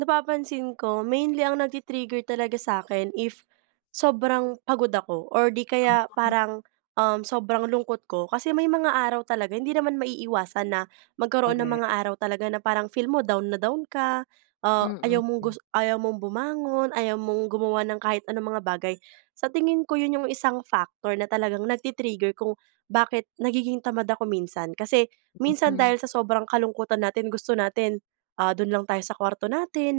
Napapansin ko mainly ang nagti-trigger talaga sa'kin if sobrang pagod ako or di kaya [unintelligible] parang, um, sobrang lungkot ko. Kasi may mga araw talaga hindi naman maiiwasan na magkaroon ng mga Korek. araw talaga na parang feel mo down na down ka. Ah, ayaw mong Mm. gus ayaw mong bumangon, ayaw mong gumawa ng kahit anong mga bagay. Sa tingin ko 'yon yung isang factor na talagang nagti-trigger kung bakit nagiging tamad ako minsan kasi minsan Mm. dahil sa sobrang kalungkutan natin gusto natin, ah, don lang tayo sa kuwarto natin,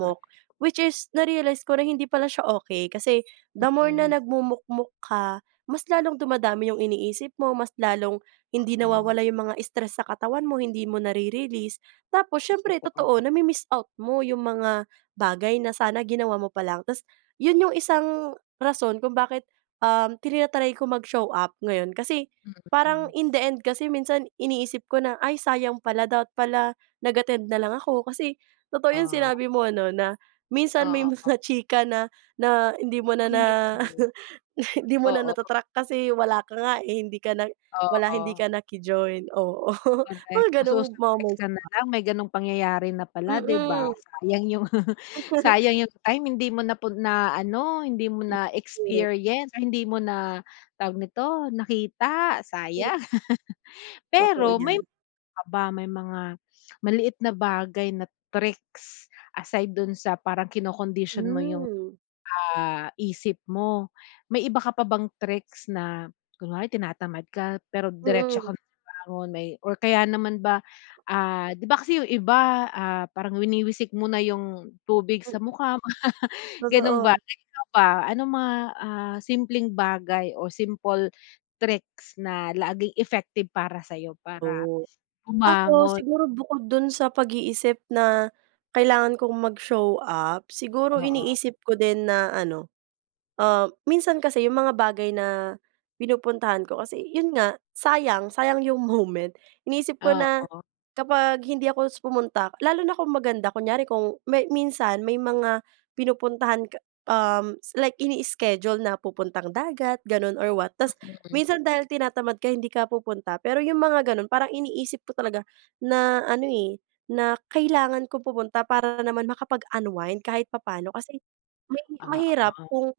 Korek. which is na-realize ko na hindi pala siya okey kasi the more na Mm. nagmumukmok ka, mas lalong dumadami yung iniisip mo, mas lalong hindi Mhm. nawawala yung mga stress sa katawan mo, hindi mo nare-release. Tapos, siyempre Totoo. totoo nami-miss out mo yung mga bagay na sana ginawa mo pa lang, tas 'yon yung isang rason kung bakit, um, tina-try ko mag-show up ngayon kasi parang Mhm. in the end kasi minsan iniisip ko na, "Ay, sayang pala dapat pala nag-attend na lang ako", kasi totoo yung Ah. sinabi mo ano na minsan may Oo. mga chika na, na hindi mo na Ora na mismo. hindi mo na Oo. nata-track kasi wala ka nga, eh, hindi ka na, wala hindi ka Oo. naki-join, oo Ay, mga gano'ng masu-surprise moments ka na ba. lang may ganong pangyayari na pala 'di ba? Mm. Sayang yung sayang yung time hindi mo napun na ano hindi mo It's true. na-experience, hindi mo na tawag nito nakita, sayang. [unintelligible] Totoo Pero may, 'yan. iba pa ba may mga maliit na bagay na tricks aside don sa parang kinokondisyon mo yung, Hmm. ah, isip mo? May iba ka pa bang tricks na kunwari tinatamad ka pero diretso Hmm. ka bumangon may or kaya naman ba, ah, 'di ba kasi yung iba, ah, parang winiwisik mo na yung tubig sa Mm. mukha ganon ba? Totoo. Ikaw ba anong mga, ah, simpleng bagay o simple tricks na laging effective para sa'yo para Oh. Ako bumangon? siguro bukod don sa pag-iisip na kailangan kong mag-show up, siguro Oo. iniisip ko din na ano, ah, minsan kasi yung mga bagay na pinupuntahan ko kasi 'yon nga sayang, sayang 'yong moment. Iniisip ko na, Oo. kapag hindi ako pumunta lalo na kung maganda, kunyari kung may minsan may mga pinupuntahan ka um, like ini-iskedyul na pupuntang dagat ganon or what, tapos Mm. minsan dahil tinatamad ka hindi ka pupunta, pero 'yong mga gano'n parang iniisip ko talaga na ano, eh, na kailangan ko pumunta para naman makapag-unwind kahit papaano kasi mahi mahirap Oo. kung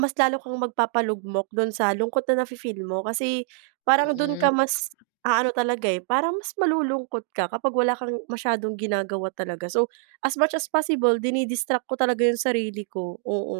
mas lalo kang magpapalugmok don sa lungkot na nafe-feel mo kasi parang don Mm. ka mas aano talaga, eh, parang mas malulungkot ka kapag wala kang masyadong ginagawa talaga. So as much as possible dini-distract ko talaga yung sarili ko, oo.